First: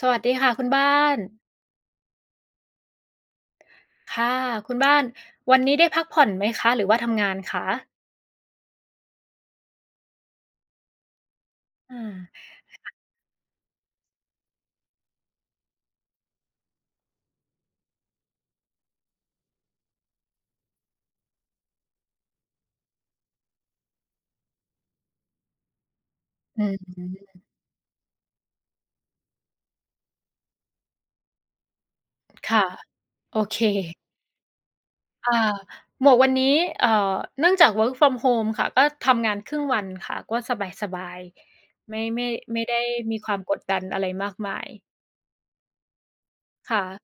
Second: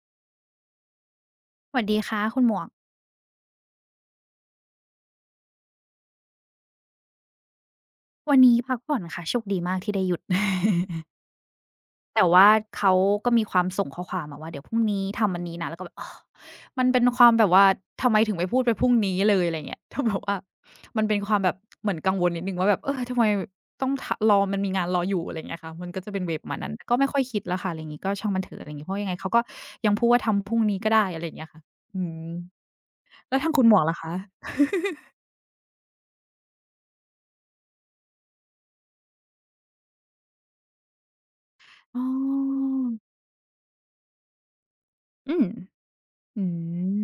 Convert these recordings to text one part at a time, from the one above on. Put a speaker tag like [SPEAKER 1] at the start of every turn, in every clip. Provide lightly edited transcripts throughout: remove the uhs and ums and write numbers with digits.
[SPEAKER 1] สวัสดีค่ะคุณบ้าน
[SPEAKER 2] สวัสดีค่ะคุณหมวก
[SPEAKER 1] ค่ะคุณบ้านวันนี้ได้พักผ่อนไหมคะหรือว่าทำงานคะ
[SPEAKER 2] วันนี้พักผ่อนค่ะโชคดีมากที่ได้หยุด
[SPEAKER 1] อา
[SPEAKER 2] แต่ว่าเขาก็มีความส่งข้อความมาว่าเดี๋ยวพรุ่งนี้ทำอันนี้นะแล้วก็แบบอ้อมันเป็นความแบบว่าทำไมถึงไม่พูดไปพรุ่งนี้เลยอะไรเงี้ย ถ้าแบบว่ามันเป็นความแบบเหมือนกังวลนิดนึงว่าแบบเออทำไมต้องทะรอมันมีงานรออยู่อะไรเงี้ยค่ะมันก็จะเป็นเวย์มา
[SPEAKER 1] อื
[SPEAKER 2] นั้นแต่ก็ไม่ค่อย
[SPEAKER 1] ม
[SPEAKER 2] คิดแล้วค่ะอะไรอย่างงี้ก็ช่างมันเถอะอะไรอย่างงี้เพราะยังไงเขาก็ยังพูดว่าทำพรุ่งนี้ก็ได้อะไรอย่างเงี้ยค่ะอืม
[SPEAKER 1] ค่ะโอ
[SPEAKER 2] แล้วทาง
[SPEAKER 1] เค
[SPEAKER 2] คุณหมวกล่ะคะ
[SPEAKER 1] อาหมวกวันนี้เนื่องจาก work from home ค่ะก็ทำงานครึ่งวันค่ะก็สบายๆ
[SPEAKER 2] อ๋
[SPEAKER 1] ไม่
[SPEAKER 2] อ
[SPEAKER 1] ได้มีความกดดันอะไรมากมาย
[SPEAKER 2] อืม อื
[SPEAKER 1] ค่ะ
[SPEAKER 2] ม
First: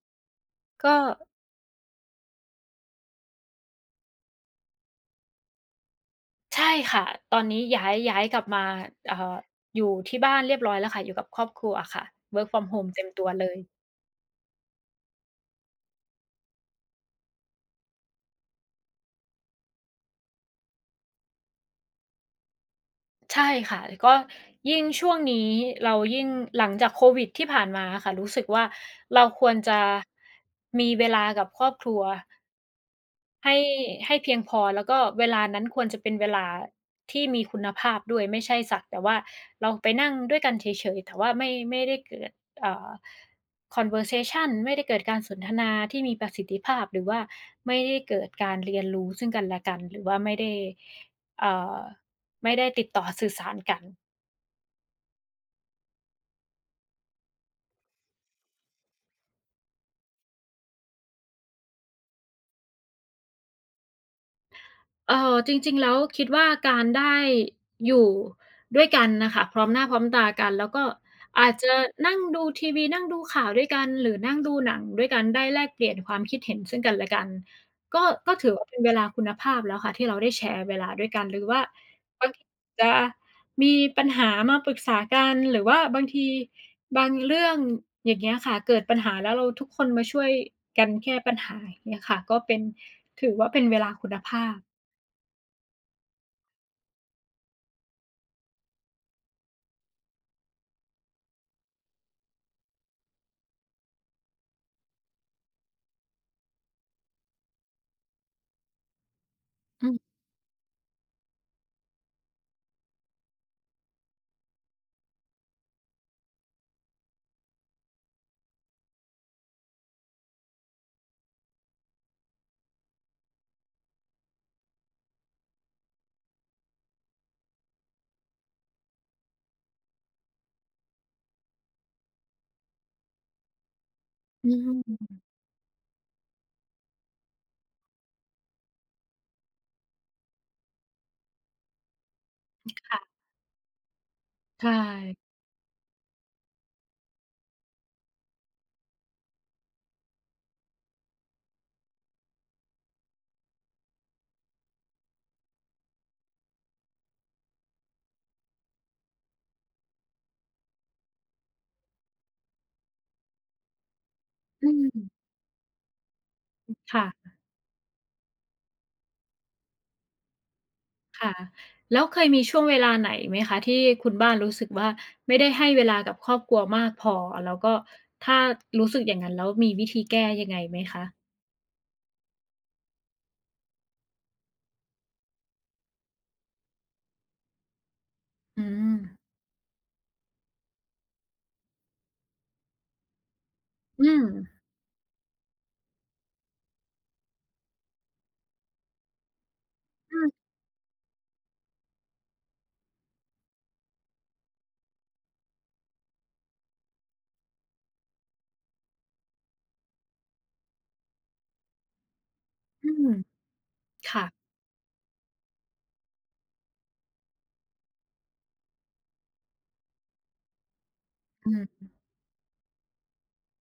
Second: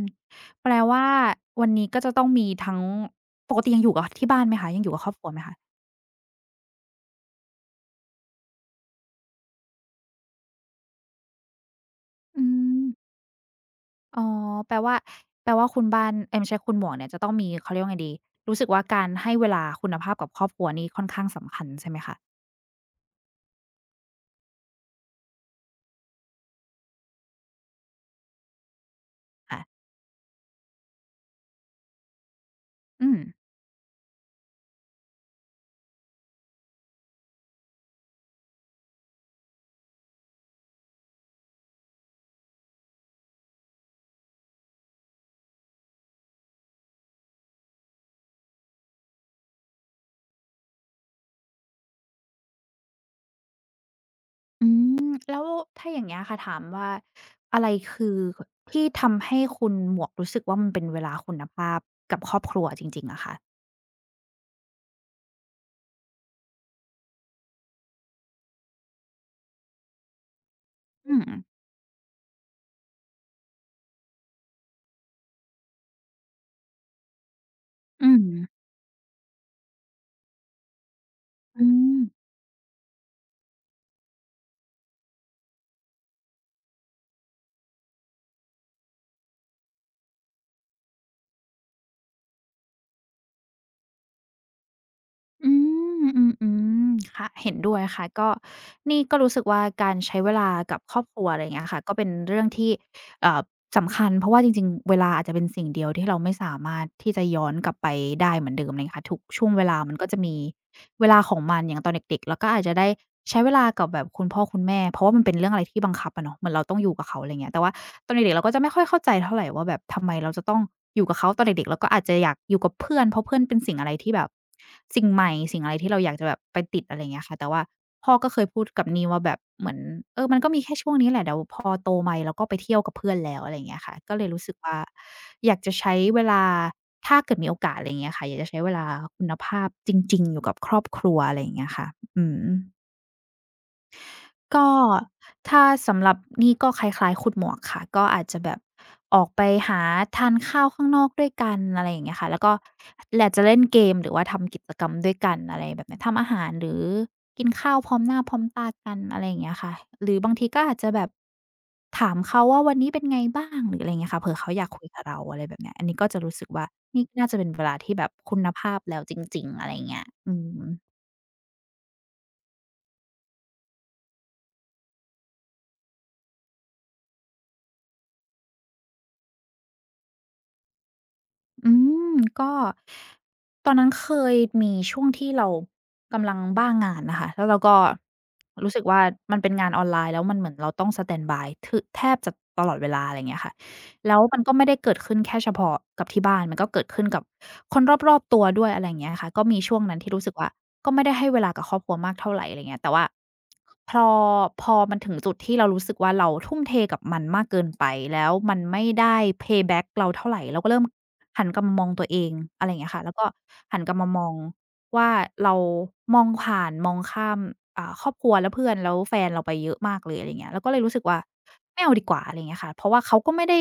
[SPEAKER 2] แปล
[SPEAKER 1] ก็
[SPEAKER 2] ว่าวันนี้ก็จะต้องมีทั้งปกติยังอยู่กับที่บ้านไหมคะยังอยู่กับครอบครัวไหมคะ
[SPEAKER 1] ใช่ค่ะตอนนี้ย้ายกลับมาเอ่ออยู่ที่บ้านเรียบร้อยแล้วค่ะอยู่กับครอบครัวค่ะ
[SPEAKER 2] อื
[SPEAKER 1] work from
[SPEAKER 2] ม
[SPEAKER 1] home เต็มตัวเลย
[SPEAKER 2] อ๋อแปลว่าแปลว่าคุณบ้านเอ๊ยไม่ใช่คุณหมวกเนี่ยจะต้องมีเขาเรียกว่าไงดีรู้สึกว่าการให้เวลาคุณภาพกับครอบครัวนี่ค่อนข้างสำคัญใช่ไหมคะ
[SPEAKER 1] ใช่ค่ะก็ยิ่งช่วงนี้เรายิ่งหลังจากโควิดที่ผ่านมาอะค่ะรู้สึกว่าเราควร
[SPEAKER 2] ค่ะ
[SPEAKER 1] จะมีเวลากับครอบครัว
[SPEAKER 2] อืม
[SPEAKER 1] ให้ให้เพียงพอแล้วก็เวลานั้นควรจะเป็นเวลาที่มีคุณภาพด้วยไม่ใช่สักแต่ว่าเราไปนั่งด้วยกันเฉยๆแต่ว่าไม่ไม่ได้เกิดเอ่อ conversation ไม่ได้เกิดการสนทนาที่มีประสิทธิภาพหรือว่าไม่ได้เกิดการเรียนรู้ซึ่งกันและกันหรือว่าไม่ได้เอ่อไม่ได้ติดต่อสื่อสารกัน
[SPEAKER 2] อืมแล้วถ้าอย่างเงี้ยค่ะถามว่าอะไรคือคที่ทำให้คุณหมวกรู้สึกว่ามันเป็นเวลาคุณภาพกับครอบครัวจริงๆอะคะ
[SPEAKER 1] จริงๆแล้วคิดว่าการได้อยู่ด้วยกันน่ะค่ะพร้อมหน้าพร้อมตากันแล้วก็
[SPEAKER 2] อืม
[SPEAKER 1] อาจจะนั่งดูทีวีนั่งดูข่าวด้วยกันหรือนั่งดูหนังด้วยกันได้แลกเปลี่ยนความคิดเห็นซึ่งกันและกันก็
[SPEAKER 2] อืม
[SPEAKER 1] ก็ถือว่าเป็นเวลาคุณภาพแล้วค่ะที่เราได้แชร์เวลาด้วยกันหรือว่า
[SPEAKER 2] อืม
[SPEAKER 1] บางทีจะมีปัญหามาปรึกษากันหรือว่าบางทีบางเรื่องอย่างเงี้ยค่ะเกิดปัญหาแล้วเราทุกคนมาช่วยกันแก้ปัญหาอย่างเงี้ยค่ะก็เป็นถือว่าเป็นเวลาคุณภาพ
[SPEAKER 2] อืมอืมอืมค่ะเห็นด้วยค่ะก็นี่ก็รู้สึกว่าการใช้เวลากับครอบครัวอะไรอย่างเงี้ยค่ะก็เป็นเรื่องที่เอ่อสำคัญเพราะว่าจริงๆเวลาอาจจะเป็นสิ่งเดียวที่เราไม่สามารถที่จะย้อนกลับไปได้เหมือนเดิมไรเงี้ยค่ะทุกช่วงเวลา
[SPEAKER 1] อื
[SPEAKER 2] มั
[SPEAKER 1] ม
[SPEAKER 2] นก็จะมีเวลาของมันอย่างตอนเด็กๆเราก็อาจจะได้ใช้เวลากับแบบคุณพ่อคุณแม่เพราะว่ามันเป็นเรื่องอะไรที่บังคับอะเนาะเหมือนเราต้องอยู่กับเขาอะไรเงี้ยแต่ว่าตอนเด็กๆเราก็จะไม่ค่อยเข้าใจเท่าไรว่าแบบทำไมเราจะต้องอยู่กับเขาตอนเด็กๆเราก็อาจจะอยากอยู่กับเพื่อนเพราะเพื่อนเป็นสิ่งอะไรที่แบบ สิ่งใหม่สิ่งอะไรที่เราอยากจะแบบไปติดอะไรอย่างเงี้ยค่ะแต่ว่าพ่อก็เคยพูดกับนีว่าแบบเหมือนเออมันก็มีแค่ช่วงนี้แหละเดี๋ยวพอโตมาเราก็ไปเที่ยวกับเพื่อนแล้วอะไรอย่างเงี้ยค่ะก็เลยรู้
[SPEAKER 1] อื
[SPEAKER 2] สึกว่า
[SPEAKER 1] ม
[SPEAKER 2] อยากจะใช้เวลาถ้าเกิดมีโอกาสอะไรอย่างเงี้ยค่ะอยากจะใช้เวลาคุณภาพจริงๆอยู่กับครอบครัวอะไรอย่างเงี้ยค่ะอืม
[SPEAKER 1] ค่ะ
[SPEAKER 2] ก็
[SPEAKER 1] ใช่
[SPEAKER 2] ถ้าสำหรับนี่ก็คล้ายๆขุดหมวกค่ะก็อาจจะแบบออกไปหาทานข้าวข้างนอกด้วยกันอะไรอย่างเงี้ยค่ะแล้วก็แหละจะเล่นเกมหรือว่าทำกิจกรรมด้วยกันอะไรแบบเนี้ยทำอาหารหรือกินข้าวพร้อมหน้าพร้อมตากันอะไรอย่างเงี้ยค่ะหรือบางทีก็อาจจะแบบถามเขาว่าวันนี้เป็นไงบ้างหรืออะไรอย่างเงี้ยค่ะเผื่อเขาอยา
[SPEAKER 1] อื
[SPEAKER 2] กคุยกับเรา
[SPEAKER 1] ม
[SPEAKER 2] อะไรแบบเนี้ยอันนี้ก็จะรู้สึกว่านี่น่า
[SPEAKER 1] ค่ะ
[SPEAKER 2] จะเป็นเวลาที่แบบคุณภาพแล้วจริงๆอะไรอย่างเงี้ยอืม
[SPEAKER 1] ค่ะ แล้วเคยมีช่วงเวลาไหนไหมคะที่คุณบ้านรู้สึกว่าไม่ได้ให้เวลากับครอบครัวมากพอ แล้วก็ถ้ารู้สึกอย่างนั้นแล้วมีวิธีแก้ยังไงไหมคะ
[SPEAKER 2] อืมก็ตอนนั้นเคยมีช่วงที่เรากำลังบ้างานน่ะค่ะแล้วเราก็
[SPEAKER 1] อื
[SPEAKER 2] รู้สึก
[SPEAKER 1] ม
[SPEAKER 2] ว่ามันเป็นงานออนไลน์แล้วมันเหมือนเราต้องสแตนด์บายทึแทบจะตลอดเวลาอะไรอย่างเงี้ยค่ะ
[SPEAKER 1] อื
[SPEAKER 2] แล้ว
[SPEAKER 1] ม
[SPEAKER 2] มันก็ไม่ได้เกิดขึ้นแค่เฉพาะกับที่บ้านมันก็เกิดขึ้นกับคนรอบๆตัวด้วยอะไรอย่างเงี้ยค่ะก็มีช่วงนั้นที่
[SPEAKER 1] อื
[SPEAKER 2] รู้
[SPEAKER 1] ม
[SPEAKER 2] สึกว่า ก็ไม่ได้ให้เวลากับครอบครัวมากเท่าไรอะไรเงี้ยแต่ว่าพอพอมันถึงจุดที่เรารู้สึกว่าเราทุ่มเทกับมันมากเกินไปแล้วมันไม่ได้ pay back เราเท่าไรเราก็เริ่มหันกลับมามองตัวเองอะไรอย่าง
[SPEAKER 1] อื
[SPEAKER 2] เงี้ยค่ะ
[SPEAKER 1] ม
[SPEAKER 2] แล้วก็หันกลับมาม
[SPEAKER 1] ค่ะ
[SPEAKER 2] องว่าเรามองผ่านมองข้ามครอบครัวและเพื่อนแล้วแฟนเราไปเยอะมากเลยอะไรเงี้ยเราก็เลยรู้สึกว่า
[SPEAKER 1] อื
[SPEAKER 2] ไม่
[SPEAKER 1] ม
[SPEAKER 2] เอาดีกว่าอะไรเงี้ยค่ะเพราะว่าเขาก็ไม่ได้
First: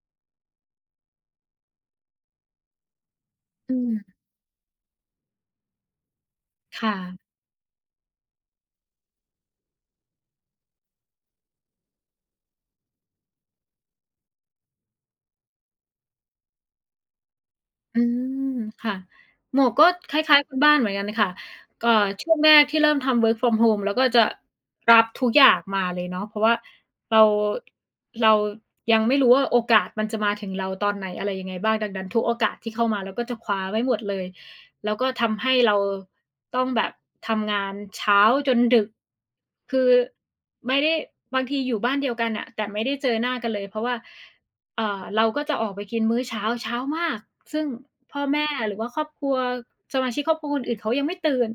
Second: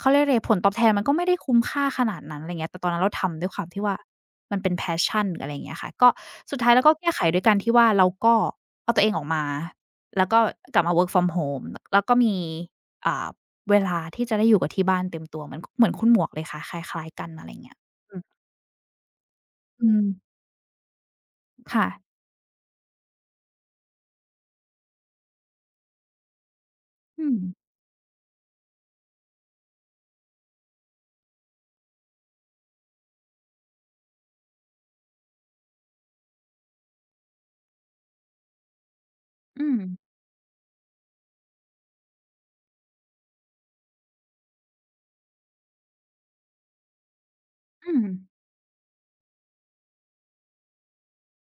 [SPEAKER 2] เขาเรียกไรผลตอบแทนมันก็ไม่ได้คุ้มค่าขนาดนั้นอะไรเงี้ยแต่ตอนนั้นเราทำด้วยความ
[SPEAKER 1] อื
[SPEAKER 2] ที่ว่า
[SPEAKER 1] ม
[SPEAKER 2] มันเป็น passion หรืออะไรอย่างเงี้ยค่ะก็สุดท้ายแล้ว
[SPEAKER 1] ค่ะ
[SPEAKER 2] ก็แก้ไขด้วยการที่ว่าเราก็เอาตัวเองออกมาแล้วก็กลับมา work from home แล้วก็มีอ่าเวลาที่จะได้อยู่กับที่บ้านเต็มตัวเหมือนคุณหมวกเลยค่ะคล้ายๆกันอะไรอย่างเงี้ย
[SPEAKER 1] อื
[SPEAKER 2] อืม
[SPEAKER 1] มค่ะหมวกก็
[SPEAKER 2] อืม
[SPEAKER 1] คล้ายๆคุณบ้านเหมือนกันค่ะเอ่
[SPEAKER 2] ค่ะ
[SPEAKER 1] อช่วงแรกที่เริ่มทำ work from home เราก็จะรับทุกอย่างมาเลยเนาะเพราะว่าเรา
[SPEAKER 2] อืม
[SPEAKER 1] เรายังไม่รู้ว่าโอกาสมันจะมาถึงเราตอนไหนอะไรยังไงบ้างดังนั้นทุกโอกาสที่เข้ามาเราก็จะคว้าไว้หมดเลยแล้วก็ทำให้เราต้องแบบทำงานเช้าจนดึก
[SPEAKER 2] อืม
[SPEAKER 1] คือไม่ได้บางทีอยู่บ้านเดียวกันน่ะแต่ไม่ได้เจอหน้ากันเลยเพราะว่า เราก็จะออกไปกินมื้อเช้าเช้ามากซึ่ง
[SPEAKER 2] อืม
[SPEAKER 1] พ่อแม่หรือว่าครอบครัวสมาชิกครอบครัวคนอื่นเขายังไม่ตื่น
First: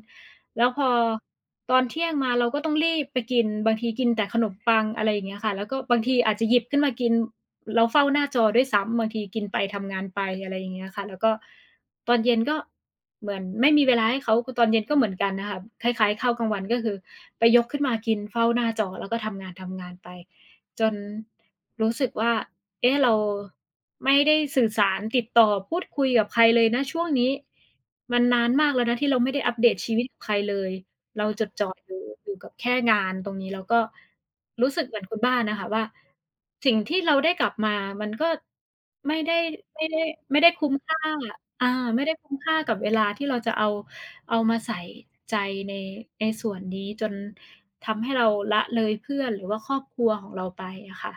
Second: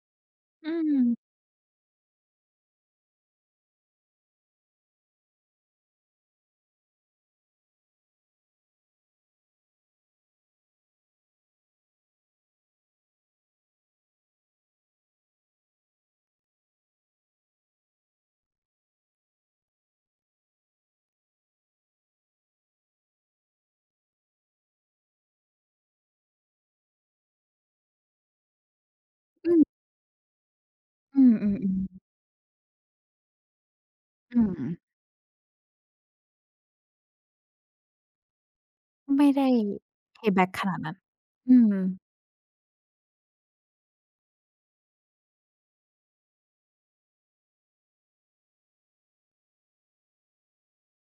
[SPEAKER 1] แล้ว
[SPEAKER 2] อื
[SPEAKER 1] พอ
[SPEAKER 2] ม
[SPEAKER 1] ตอนเที่ยงมาเราก็ต้องรีบไปกินบางทีกินแต่ขนมปังอะไรอย่างเงี้ยค่ะแล้วก็บางทีอาจจะหยิบขึ้นมากินแล้วเฝ้าหน้าจอด้วยซ้ำบางทีกินไปทำงานไปอะไรอย่างเงี้ยค่ะแล้วก็ตอนเย็นก็เหมือนไม่มีเวลาให้เขาคือตอนเย็นก็เหมือนกันน่ะค่ะคล้ายๆข้าวกลางวันก็คือไปยกขึ้นมากินเฝ้าหน้าจอแล้วก็ทำงานๆไปจนรู้สึกว่า เอ๊ะเราไม่ได้สื่อสารติดต่อพูดคุยกับใครเลยนะช่วงนี้มันนานมากแล้วนะที่เราไม่ได้
[SPEAKER 2] อื
[SPEAKER 1] อัป
[SPEAKER 2] ม
[SPEAKER 1] เดตชีวิตกับใครเลย
[SPEAKER 2] อื
[SPEAKER 1] เราจด
[SPEAKER 2] ม
[SPEAKER 1] จ่ออยู่
[SPEAKER 2] ๆๆ
[SPEAKER 1] อยู่กับแค่งานตรงนี้แล้วก็
[SPEAKER 2] อืม
[SPEAKER 1] รู้สึกเหมือนคุณบ้านน่ะค่ะว่าสิ่งที่เราได้กลับมามันก็ไม่
[SPEAKER 2] ไม่
[SPEAKER 1] ได้
[SPEAKER 2] ได้
[SPEAKER 1] ไม่ได้ไม่ได้
[SPEAKER 2] payback ข
[SPEAKER 1] คุ้ม
[SPEAKER 2] นาดนั้น
[SPEAKER 1] ค่า
[SPEAKER 2] อื
[SPEAKER 1] อา
[SPEAKER 2] ม
[SPEAKER 1] ไม่ได้คุ้มค่ากับเวลาที่เราจะเอามาใส่ใจในในส่วนนี้จน ทำให้เราละเลยเพื่อนหรือว่าครอบครัวของเราไปอะค่ะ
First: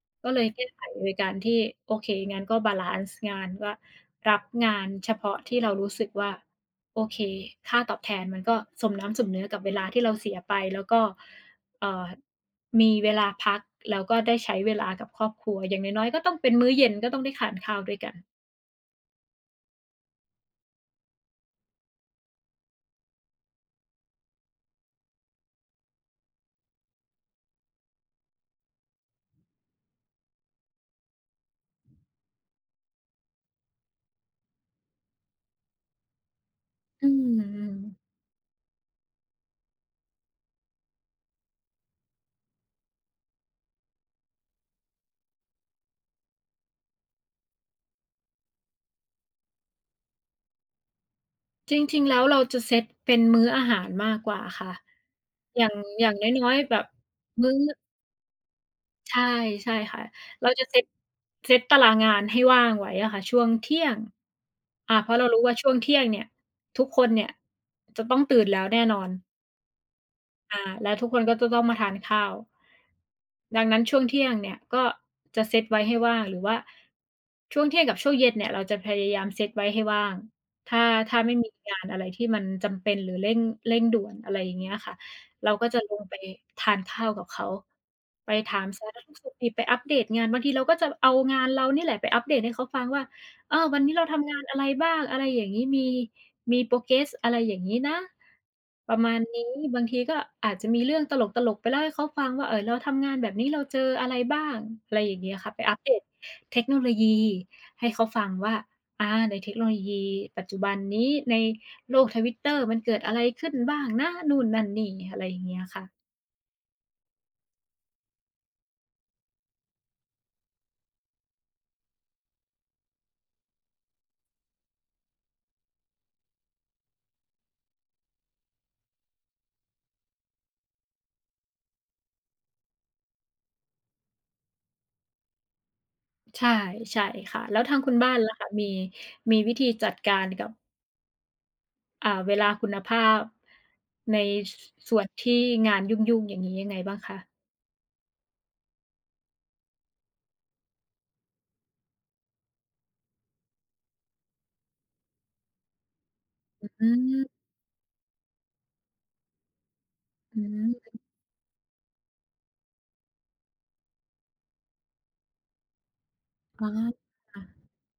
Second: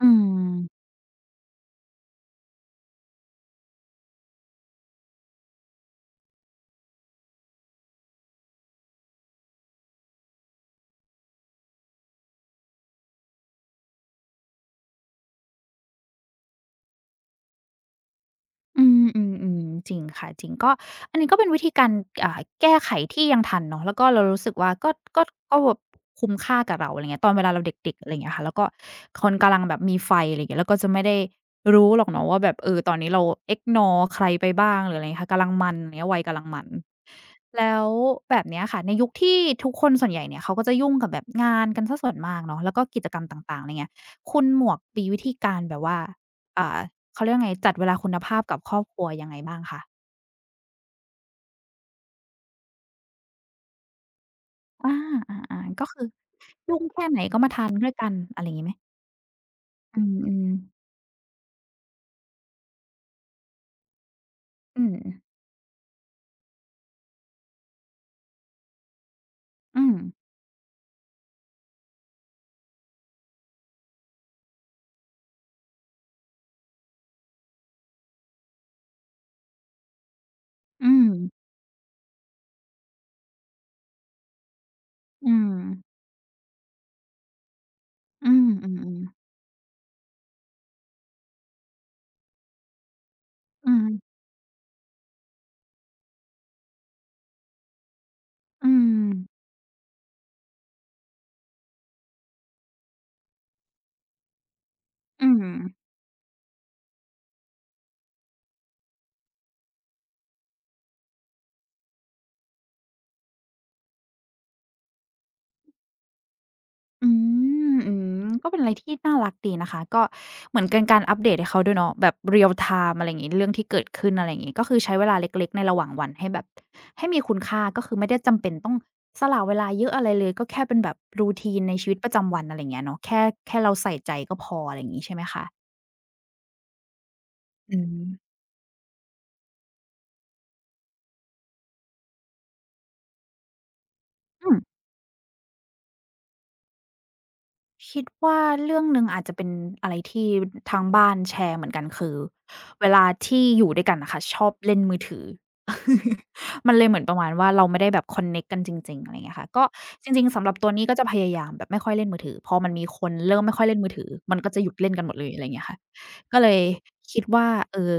[SPEAKER 2] อื
[SPEAKER 1] ก็เลยแก้ไข
[SPEAKER 2] ม
[SPEAKER 1] โดยการที่โอเคงั้นก็บาลันซ์งานก็รับงานเฉพาะที่เรารู้สึกว่าโอเคค่าตอบแทนมันก็สมน้ำสมเนื้อกับเวลาที่เราเสียไปแล้วก็เอ่อมีเวลาพักแล้วก็ได้ใช้เวลากับครอบครัวอย่างน้อยๆก็ต้องเป็นมื้อเย็นก็ต้องได้ทานข้าวด้วยกัน
[SPEAKER 2] อืมอืมอืมจริงค่ะจริงก็อันนี้ก็เป็นวิธีการแก้ไขที่ยังทันเนาะแล้วก็เรารู้สึกว่าก็ก็แบบคุ้มค่ากับเราอะไรเงี้ยตอนเวลาเราเด็กๆอะไรเงี้ยค่ะแล้วก็คนกำลังแบบมีไฟอะไรเงี้ยแล้วก็จะไม่ได้รู้หรอกเนาะว่าแบบเออตอนนี้เราเอ็ o r e ใครไปบ้างหรืออะไรเงี้ยค่ะกำลังมันอะไางเงี้ยวัยกำลังมัน
[SPEAKER 1] อื
[SPEAKER 2] แล้ว
[SPEAKER 1] ม
[SPEAKER 2] แบบเนี้ยค่ะในยุคที่ทุกคนส่วนใหญ่เนี่ยเขาก็จะยุ่งกับแบบงานกันซะส่วนมากเนาะแล้วก็กิจกรรมต่างๆอะไรเงี้ยคุณหมวกมีวิธีการแบบว่า เขาเรียกว่าไงจัดเวลาคุณภาพกับครอบครัวยังไงบ้างคะ
[SPEAKER 1] จริงๆแล้วเราจะเซตเป็นมื้ออาหารมากกว่าค่ะ
[SPEAKER 2] อาอา
[SPEAKER 1] อย่าง
[SPEAKER 2] ๆก็คื
[SPEAKER 1] อ
[SPEAKER 2] อ
[SPEAKER 1] ย่างน้อยๆแบ
[SPEAKER 2] ยุ่ง
[SPEAKER 1] บ
[SPEAKER 2] แค่ไหนก็มา
[SPEAKER 1] มื้อ
[SPEAKER 2] ทานด้วยกันอะไรอย่างงี้ไหม
[SPEAKER 1] ใช่ใช่
[SPEAKER 2] อื
[SPEAKER 1] ค่ะ
[SPEAKER 2] ม
[SPEAKER 1] เราจะเซต
[SPEAKER 2] ๆ
[SPEAKER 1] เซตตารางงานให้ว่างไว้อะค่ะช่วงเที่ยง
[SPEAKER 2] อื
[SPEAKER 1] อา
[SPEAKER 2] ม
[SPEAKER 1] เพราะเรารู้ว่าช่วงเที่ยงเนี่ยทุกคนเนี่ยจะต้องตื่นแล้วแน่นอน
[SPEAKER 2] อืม
[SPEAKER 1] อาแล้วทุกคนก็จะต้องมาทานข้าว ดังนั้นช่วงเที่ยงเนี่ยก็จะเซตไว้ให้ว่างหรือว่าช่วงเที่ยงกับช่วงเย็นเนี่ยเราจะพยายามเซตไว้ให้ว่างถ้า
[SPEAKER 2] อืม
[SPEAKER 1] ถ้าไม่มีงานอะไรที่มันจำเป็นหรือเร่งด่วนอะไรอย่างเงี้ยค่ะ
[SPEAKER 2] อื
[SPEAKER 1] เรา
[SPEAKER 2] ม
[SPEAKER 1] ก็จะลงไปทานข้าวกับเขา
[SPEAKER 2] อื
[SPEAKER 1] ไป
[SPEAKER 2] ม
[SPEAKER 1] ถาม
[SPEAKER 2] อื
[SPEAKER 1] สา
[SPEAKER 2] ม
[SPEAKER 1] รทุกข์สุกดิบไปอัปเดตงานบางทีเราก็จะเอางานเรานี่แหละไปอัปเดตให้เขาฟังว่า เออ
[SPEAKER 2] ๆอื
[SPEAKER 1] วัน
[SPEAKER 2] ม
[SPEAKER 1] นี้เราทำงานอะไรบ้างอะไรอย่างงี้มีมี progress อะไรอย่างงี้นะ
[SPEAKER 2] อื
[SPEAKER 1] ประ
[SPEAKER 2] ม
[SPEAKER 1] มาณนี้บางทีก็อาจจะมีเรื่องตลกๆไปเล่าให้เขาฟังว่าเออเราทำงานแบบนี้เราเจออะไรบ้างอะไรอย่าง
[SPEAKER 2] อื
[SPEAKER 1] เงี้ย
[SPEAKER 2] ม
[SPEAKER 1] ค่ะไปอัปเดตเทคโนโลยีให้เขาฟังว่าอาในเทคโนโลยีปัจจุบันนี้ในโลก Twitter มันเกิดอะไรขึ้นบ้างนะนู่นนั่นนี่อะไรอย่างเงี้ยค่ะ
[SPEAKER 2] อืมอืมก็เป็นอะไรที่น่ารักดีนะคะก็เหมือนเป็นการอัปเดตให้เขาด้วยเนาะแบบ real time อะไรอย่างงี้เรื่องที่เกิดขึ้นอะไรอย่างงี้ก็คือใช้เวลาเล็กๆในระหว่างวันให้แบบให้มีคุณค่าก็คือไม่ได้จำเป็นต้องสละเวลาเยอะอะไรเลยก็แค่เป็นแบบ routine ในชีวิตประจำวันอะไรอย่างเงี้ยเนาะแค่เราใส่ใจก็พออะไรอย่างงี้ใช่ไหมคะ
[SPEAKER 1] ใช่ใช่ค่ะแล้วทา
[SPEAKER 2] อื
[SPEAKER 1] งคุณ
[SPEAKER 2] ม
[SPEAKER 1] บ้านล่ะคะมีวิธีจัดการกับ เวลาคุณภาพใน
[SPEAKER 2] อื
[SPEAKER 1] ส
[SPEAKER 2] ม
[SPEAKER 1] ส่วนที่งานยุ่งๆอย่างงี้ยังไงบ้างคะ
[SPEAKER 2] คิดว่าเรื่องหนึ่งอาจจะเป็นอะไรที่ทางบ้านแชร์เหมือนกันคือเวลาที่อยู่ด้วยกันน่ะค่ะชอบเล่นมือถือ
[SPEAKER 1] อ
[SPEAKER 2] มันเล
[SPEAKER 1] ื
[SPEAKER 2] ยเหมือนประมาณ
[SPEAKER 1] ม
[SPEAKER 2] ว่าเราไม่ได้แบบคอนเน็กต์กันจริงๆอะไรอย่างเงี้ยค่ะก็จริงๆ
[SPEAKER 1] อื
[SPEAKER 2] สำหรับตัวนี้
[SPEAKER 1] ม
[SPEAKER 2] ก็จะพยายามแบบไม่ค่อยเล่นมือถือพอมันมีคนเริ่มไม่ค่อยเล่นมือถือมันก็จะหยุดเล่นกันหมดเลยอะไรอย่างเงี้ยค่ะก็เลย
[SPEAKER 1] อ๋อ
[SPEAKER 2] คิด
[SPEAKER 1] ค่ะ
[SPEAKER 2] ว่าเอ่อ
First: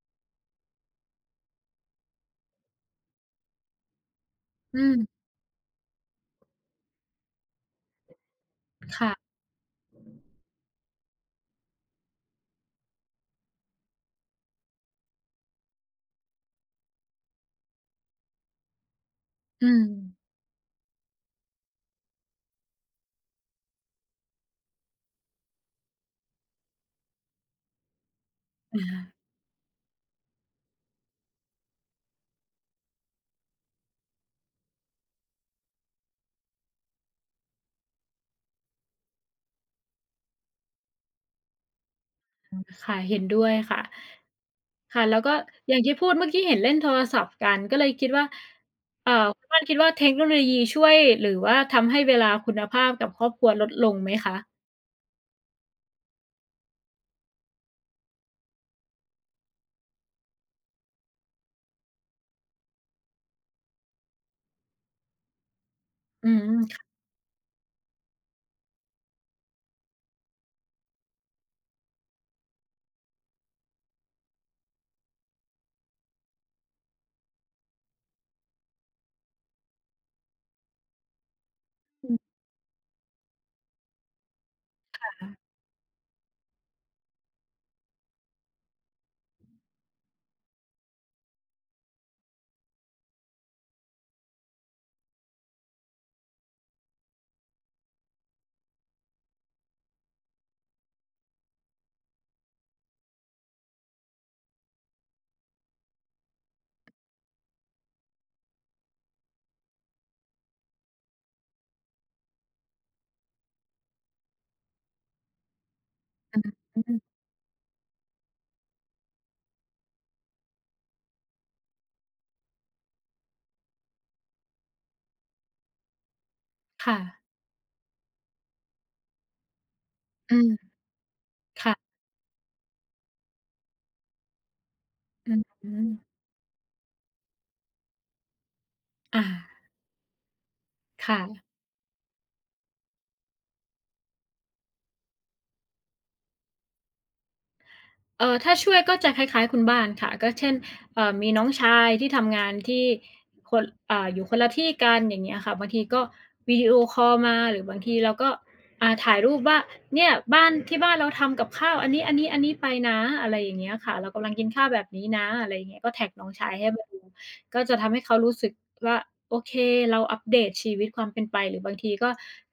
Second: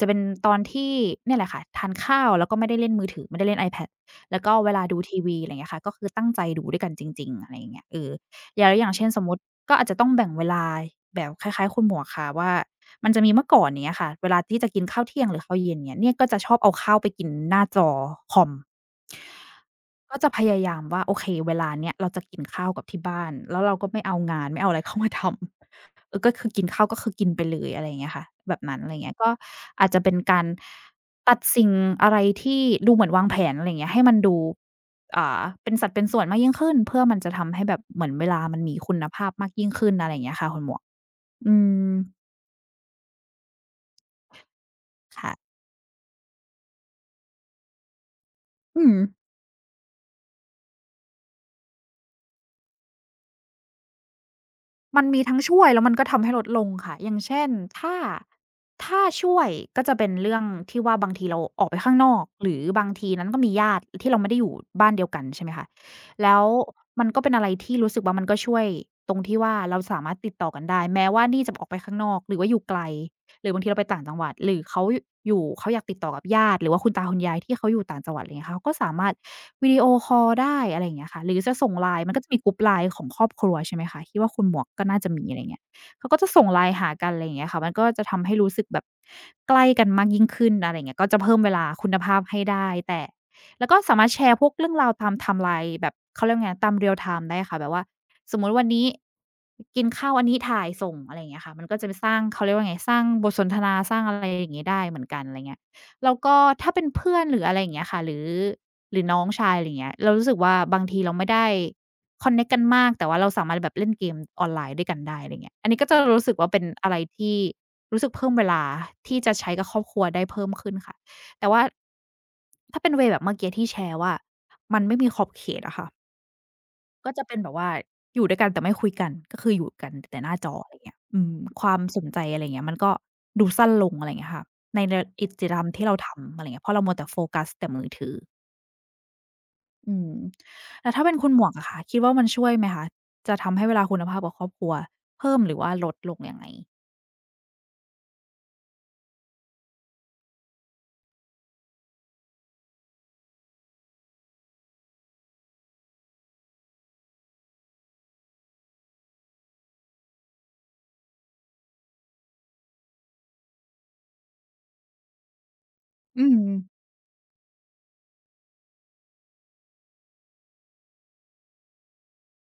[SPEAKER 2] จะเป็นตอนที่เนี่ยแหละค่ะทานข้าวแล้วก็ไม่ได้เล่นมือถือไม่ได้เล่น iPad แล้วก็เว
[SPEAKER 1] อื
[SPEAKER 2] ลา
[SPEAKER 1] ม
[SPEAKER 2] ดูทีวีอะไรอย่างเงี้ยค่ะก็คือตั้งใจดูด้วยกันจริงๆอะไรอย่างเงี้ยเออ อย่างเช่นสม
[SPEAKER 1] ค่ะ
[SPEAKER 2] มุติก็อาจจะต้องแบ่งเวลาแบบคล้ายๆคุณหมวกค่ะว่ามันจะมีเมื่อก่อนอย่างเงี้ยค่ะเวลาที่จะกินข้าวเที่ยงหรือข้าวเย็นเงี้ยเนี่ยก็จะชอบเอาข้าวไปกินหน้าจอคอม
[SPEAKER 1] อืม
[SPEAKER 2] ก็จะพยายามว่าโอเคเวลาเนี้ยเราจะกินข้าวกับที่บ้านแล้วเราก็ไม่เอางานไม่เอาอะไรเข้ามาทำ เออก็คือกินข้าวก็คือกินไปเลยอะไรอย่างเงี้ยค่ะแบบนั้นอะไร
[SPEAKER 1] อา
[SPEAKER 2] เงี้ยก็อาจจะเป็นการตัดสิ่งอะไรที่ดูเหมือนวางแผนอะไรอย่างเงี้ยให้มันดูเป็นสัดเป็นส่วนมากยิ่งขึ้นเพื่อมันจะทำให้แบบเหมือนเวลามันมีคุณภาพมากยิ่งขึ้นอะไรอย่างเงี้ยค่ะคุณหมวกอืม
[SPEAKER 1] ค่ะเห็นด้วยค่ะค่ะแล้วก็
[SPEAKER 2] ค่ะ
[SPEAKER 1] อย่างที่พูดเมื่อกี้เห็นเล่นโทรศัพท์กันก็เลยคิดว่า
[SPEAKER 2] อืม
[SPEAKER 1] เอ่อคุณบ้านคิดว่าเทคโนโลยีช่วยหรือว่าทำให้เวลาคุณภาพกับครอบครัวลดลงไหมคะ
[SPEAKER 2] มันมีทั้งช่วยแล้วมันก็ทำให้ลดลงค่ะ อย่างเช่นถ้าถ้าช่วยก็จะเป็นเรื่องที่ว่าบางทีเราออกไปข้างนอกหรือบางทีนั้นก็มีญาติที่เราไม่ได้อยู่บ้านเดียวกันใช่ไหมคะ
[SPEAKER 1] อื
[SPEAKER 2] แล้ว
[SPEAKER 1] ม
[SPEAKER 2] มันก็เป็นอะไรที่รู้สึกว่ามันก็ช่วยตรงที่ว่าเราสามารถติดต่อกันได้แม้ว่านี่จะออกไปข้างนอกหรือว่าอยู่ไกลหรือบางทีเราไปต่างจังหวัดหรือเขายอยู่เขาอยากติดต่อกับญาติหรือว่าคุณตาคุณยายที่เขาอยู่ต่างจังหวัดไรเงี้ยค่ะเขาก็สามารถ วิดีโอคอลได้อะไรอย่างเงี้ยค่ะหรือจะส่ง LINE มันก็จะมี group LINE ของครอบครัวใช่ไหมคะคิดว่าคุณหมวกก็น่าจะมีอะไร
[SPEAKER 1] ค่ะ
[SPEAKER 2] เงี้ยเขาก็จะส่ง LINE หากันอะไรอย่างเงี้ยค่ะมันก็จะทำให้รู้สึกแบบใกล้กันมากยิ่งขึ้นอะไรอย่างเงี้ยก็จะเพิ่มเวลาคุณภาพให้ได้แต่แล้วก็สามารถแชร์พวกเรื่องราวตามไทม์ไลน์แบบเขาเรียกว่าไงตาม real time ได้ค่ะแบบว่าสมมุติวันนี้กินข้าวอันนี้ถ่ายส่งอะไรอย่างเงี้ยค่ะมันก็จะไปสร้างเขาเรียกว่าไงสร้างบทสนทนาสร้างอะไรอย่างงี้ได้เหมือนกันอะไรเงี้ย แล้วก็ถ้าเป็นเพื่อนหรืออะไรอย่างเงี้ยค่ะหรือน้องชายอะไรอย่างเงี้ยเรารู้สึกว่าบางทีเราไม่ได้คอนเน็กต์กันมากแต่ว่าเราสามารถแบบเล่นเกมออนไลน์ด้วยกันได้อะไรอย่างเงี้ยอันนี้ก็จะรู้สึ
[SPEAKER 1] อื
[SPEAKER 2] ก
[SPEAKER 1] ม
[SPEAKER 2] ว่าเป็น
[SPEAKER 1] อื
[SPEAKER 2] อะไร
[SPEAKER 1] ม
[SPEAKER 2] ที่รู้สึกเพิ่มเวลาที่จะใช้กับครอบครัวได้เพิ่มขึ้นค่ะแต่ว่าถ้าเป็นเวย์แบบเมื่อกี้ที่แชร์ว่ามันไม่มีขอบเขตอะค่ะ
[SPEAKER 1] ค่ะ
[SPEAKER 2] ก็จะเป็นแบบว่าอยู่ด้วยกันแต่ไม่คุยกันก็คืออยู่กันแต่หน้า
[SPEAKER 1] อื
[SPEAKER 2] จออะ
[SPEAKER 1] ม
[SPEAKER 2] ไรเงี้ยอืมความ
[SPEAKER 1] ค่ะ
[SPEAKER 2] สนใจอะไรเงี้ยมันก็ดูสั้นลงอะไรเงี้ยค่ะในกิจกร
[SPEAKER 1] อือ
[SPEAKER 2] รมที่เราทำอะไรเงี้ยเพราะเรามัวแต่โฟกัสแต่มือถือ
[SPEAKER 1] อา
[SPEAKER 2] อืมแล้วถ้าเป็น
[SPEAKER 1] ค่ะ
[SPEAKER 2] คุณหมวกอะค่ะคิดว่ามันช่วยไหมคะจะทำให้เวลาคุณภาพกับครอบครัวเพิ่มหรือว่าลดลงยังไง
[SPEAKER 1] ถ้าช่วยก็จะคล้ายๆคุณบ้านค่ะก็เช่นมีน้องชายที่ทำงานที่คนอยู่คนละที่กันอย่างเงี้ยค่ะบางทีก็วิดีโอคอลมาหรือบางทีเราก็ถ่ายรูปว่าเนี่ยบ้านที่บ้านเราทำกับข้าวอันนี้ๆๆไปนะอะไรอย่างเงี้ยค่ะเรากำลังกินข้าวแบบนี้นะอะไรอย่างเงี้ยก็แท็กน้
[SPEAKER 2] อื
[SPEAKER 1] อง
[SPEAKER 2] ม
[SPEAKER 1] ชายให้มาดูก็จะทำให้เขารู้สึกว่าโอเคเราอัปเดตชีวิตความเป็นไปหรือบางทีก็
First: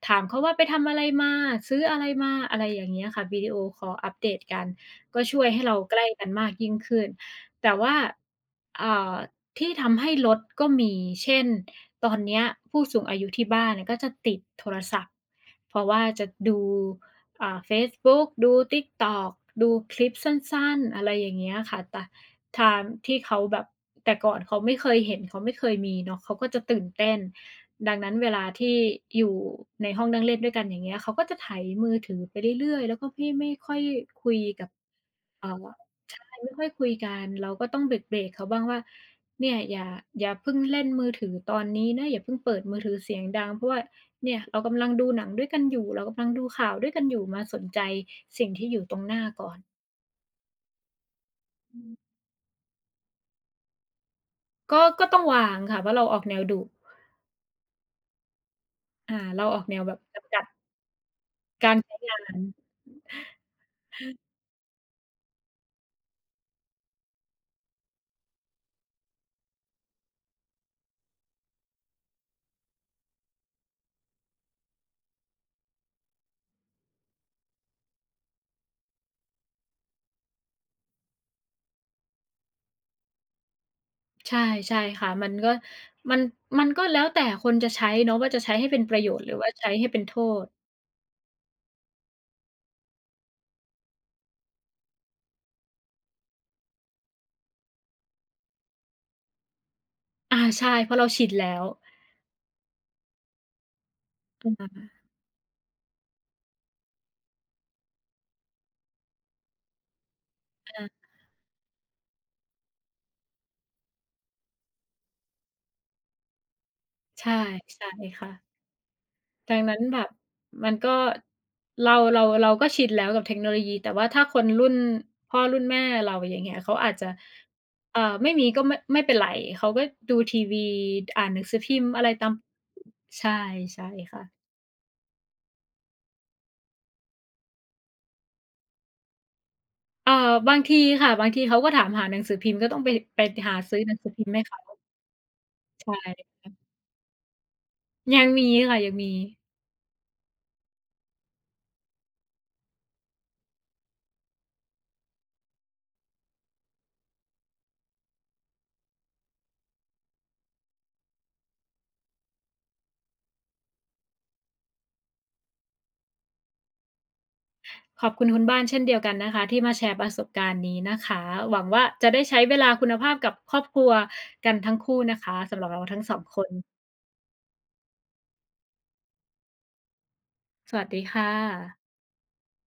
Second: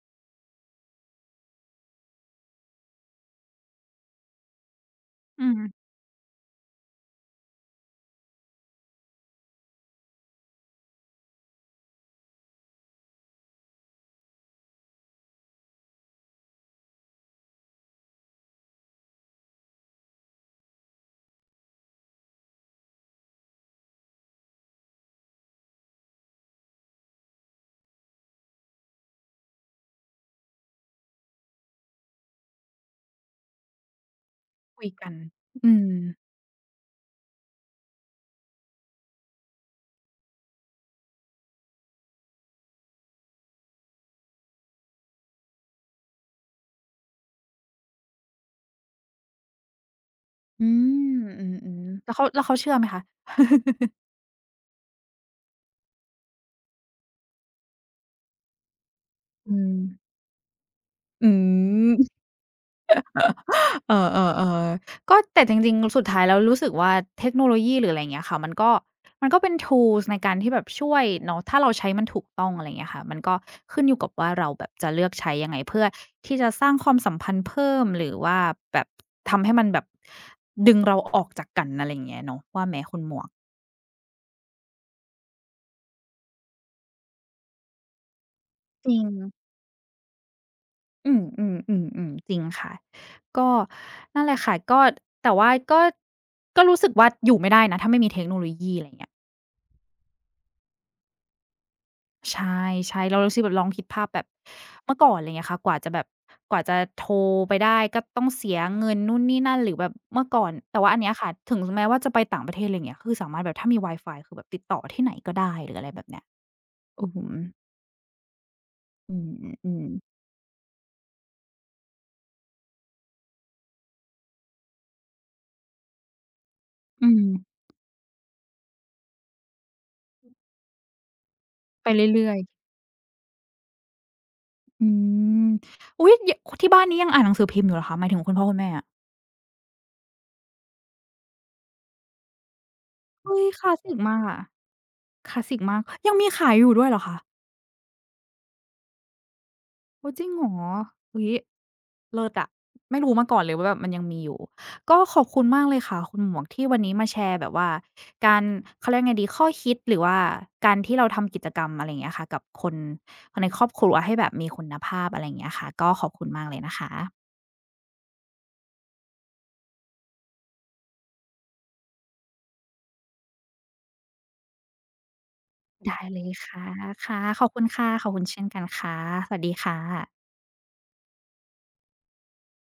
[SPEAKER 1] ถามเขาว่าไปทำอะไรมาซื้ออะไรมาอะไรอย่างเงี้ยค่ะวิดีโอคอลอัปเดตกัน ก็ช่วย
[SPEAKER 2] อืม
[SPEAKER 1] ให้เราใกล้กันมากยิ่งขึ้น แต่ว่าอ่าที่ทำให้ลดก็มี เช่นตอนเนี้ยผู้สูงอายุที่บ้านเนี่ยก็จะติดโทรศัพท์ เพราะว่าจะดูเฟซบุ๊กดู TikTok ดูคลิปสั้นๆ อะไรอย่างเงี้ยค่ะทางที่เขาแบบ แต่ก่อนเขาไม่เคยเห็นเขาไม่เคยมีเนาะเขาก็จะตื่นเต้น ดังนั้นเวลาที่อยู่ในห้องนั่งเล่นด้วยกันอย่างเงี้ยเขาก็จะไถมือถือไปเรื่อยๆแล้วก็ไม่ค่อยคุยกับ
[SPEAKER 2] คุยกัน
[SPEAKER 1] อ๋อ
[SPEAKER 2] อืม
[SPEAKER 1] ใช่ไม่ค่อยคุยกันเราก็ต้องเบรกๆเขาบ้างว่าเนี่ยอย่าอย่าเพิ่งเล่นมือถือตอนนี้นะอย่าเพิ่งเปิดมือถือเสียงดังเพราะว่าเนี่ยเรากำลังดูหนังด้วยกันอยู่เรากำลังดูข่าวด้วยกันอยู่มาสนใจสิ่งที่อยู่ตรงหน้าก่อน
[SPEAKER 2] อืมอื
[SPEAKER 1] อื
[SPEAKER 2] อๆ
[SPEAKER 1] ม
[SPEAKER 2] แล้วเขาเชื่อไหมคะ
[SPEAKER 1] ก็ต้องวางค่ะเพราะเราออกแนวดุเราอ
[SPEAKER 2] อื
[SPEAKER 1] อกแน
[SPEAKER 2] ม
[SPEAKER 1] วแบบจำกัด
[SPEAKER 2] อื
[SPEAKER 1] การใช้
[SPEAKER 2] ม
[SPEAKER 1] งาน
[SPEAKER 2] เออก็แต่จริงๆสุดท้ายแล้วรู้สึกว่าเทคโนโลยีหรืออะไรอย่างเงี้ยค่ะมันก็เป็น tools ในการที่แบบช่วยเนาะถ้าเราใช้มันถูกต้องอะไรอย่างเงี้ยค่ะมันก็ขึ้นอยู่กับว่าเราแบบจะเลือกใช้ยังไงเพื่อที่จะสร้างความสัมพันธ์เพิ่มหรือว่าแบบทำให้มันแบบดึงเราออกจากกันอะไรอย่างเงี้ยเนาะว่าไหมคุณหมวก
[SPEAKER 1] ใช่ใช่ค่ะมันก็มันมันก็แล้วแต่คนจะใช้เนาะว่าจะใช้ให้เป็น
[SPEAKER 2] จ
[SPEAKER 1] ป
[SPEAKER 2] ริ
[SPEAKER 1] ระโย
[SPEAKER 2] ง
[SPEAKER 1] ชน์หรือว่าใช้ให้เป็นโทษ
[SPEAKER 2] อืมๆๆๆจริงค่ะก็นั่นแหละค่ะก็แต่ว่าก็รู้สึกว่าอยู่ไม่ได้นะถ้าไม่มีเทคโนโลยีอะไรอย่างเงี้ย
[SPEAKER 1] อาใช่เพราะเราชินแล้ว
[SPEAKER 2] ใช่ๆเรารู้สึกแบบลองคิดภาพแบบ
[SPEAKER 1] อา
[SPEAKER 2] เมื่
[SPEAKER 1] อ
[SPEAKER 2] อก่อนอะไรเงี้ยค่ะกว่าจะโทรไปได้ก็ต้องเสียเงินนู่นนี่นั่นหรือแบบเมื่อก่อนแต่
[SPEAKER 1] อา
[SPEAKER 2] ว่าอันเนี้ยค่ะถึงแม้ว่าจะไปต่างประเทศอะไรเงี้ยคือสามารถแบบถ้ามีวายฟายคือแบบติดต่อที่ไหนก็ได้หรืออะไรแบบเนี้ยอือฮึ
[SPEAKER 1] ใช่ใช่ค่ะ
[SPEAKER 2] อื
[SPEAKER 1] ดังนั้น
[SPEAKER 2] มๆ
[SPEAKER 1] แบบ
[SPEAKER 2] ๆ
[SPEAKER 1] มันก็เราก็ชินแล้วกับเทคโนโลยี แต่ว่าถ้าคนรุ่นพ่อรุ่นแม่เราอย่างเงี้ยเขาอาจ
[SPEAKER 2] อื
[SPEAKER 1] จะ
[SPEAKER 2] ม
[SPEAKER 1] ไม่มีก็ไม่เป็นไรเขาก็ดูทีวีอ่านหนังสือพิม
[SPEAKER 2] ไป
[SPEAKER 1] พ์อะไรตา
[SPEAKER 2] เรื่
[SPEAKER 1] ม
[SPEAKER 2] อยๆ
[SPEAKER 1] ใช่ใช่ค่ะ
[SPEAKER 2] อืมอุ๊ยยที่บ้านนี้ยังอ่านหนังสือพิมพ์อยู่เหรอคะหมายถึงคุณพ่อคุณแม่อะ
[SPEAKER 1] เอ่อบางทีค่ะบางทีเขาก็ถามหาหนังสือพิมพ์ก็ต้องไปไป
[SPEAKER 2] เฮ้ย
[SPEAKER 1] หา
[SPEAKER 2] คลา
[SPEAKER 1] ซื้
[SPEAKER 2] ส
[SPEAKER 1] อห
[SPEAKER 2] สิ
[SPEAKER 1] นัง
[SPEAKER 2] ก
[SPEAKER 1] สือ
[SPEAKER 2] มาก
[SPEAKER 1] พิมพ์
[SPEAKER 2] อะ
[SPEAKER 1] ให้เขา
[SPEAKER 2] คลาสสิกมาก
[SPEAKER 1] ใช
[SPEAKER 2] ยังมี
[SPEAKER 1] ่
[SPEAKER 2] ขายอยู่ด้วยเหรอคะ
[SPEAKER 1] ยังมีค่ะยังมี
[SPEAKER 2] โอ้จริงเหรออุ๊ยเลิศอะไม่รู้มาก่อนเลยว่าแบบมันยังมีอยู่ก็ขอบคุณมากเลยค่ะคุณหมวกที่วันนี้มาแชร์แบบว่าการเขาเรียกไงดีข้อคิดหรือว่าการที่เราทำกิจกรรมอะไรอย่างเงี้ยค่ะกับคนในครอบครัวให้แบบมีคุณภาพอะไรอย่างเงี้ยค่ะก็ขอบคุณมากเลยนะคะ
[SPEAKER 1] ขอบคุณคุณบ้านเช่นเดียวกันนะคะที่มาแชร์ประสบการณ์นี้นะคะหวังว่าจะได้ใช้เวลาคุณภาพกับครอบครัวกันทั้งคู่นะคะสำหรับเรา
[SPEAKER 2] ได้
[SPEAKER 1] ทั้งสอ
[SPEAKER 2] เล
[SPEAKER 1] ง
[SPEAKER 2] ย
[SPEAKER 1] คน
[SPEAKER 2] ค่ะค่ะขอบคุณค่ะขอบคุณเช่นกันค่ะสวัสดีค่ะ
[SPEAKER 1] สวัสดีค่ะ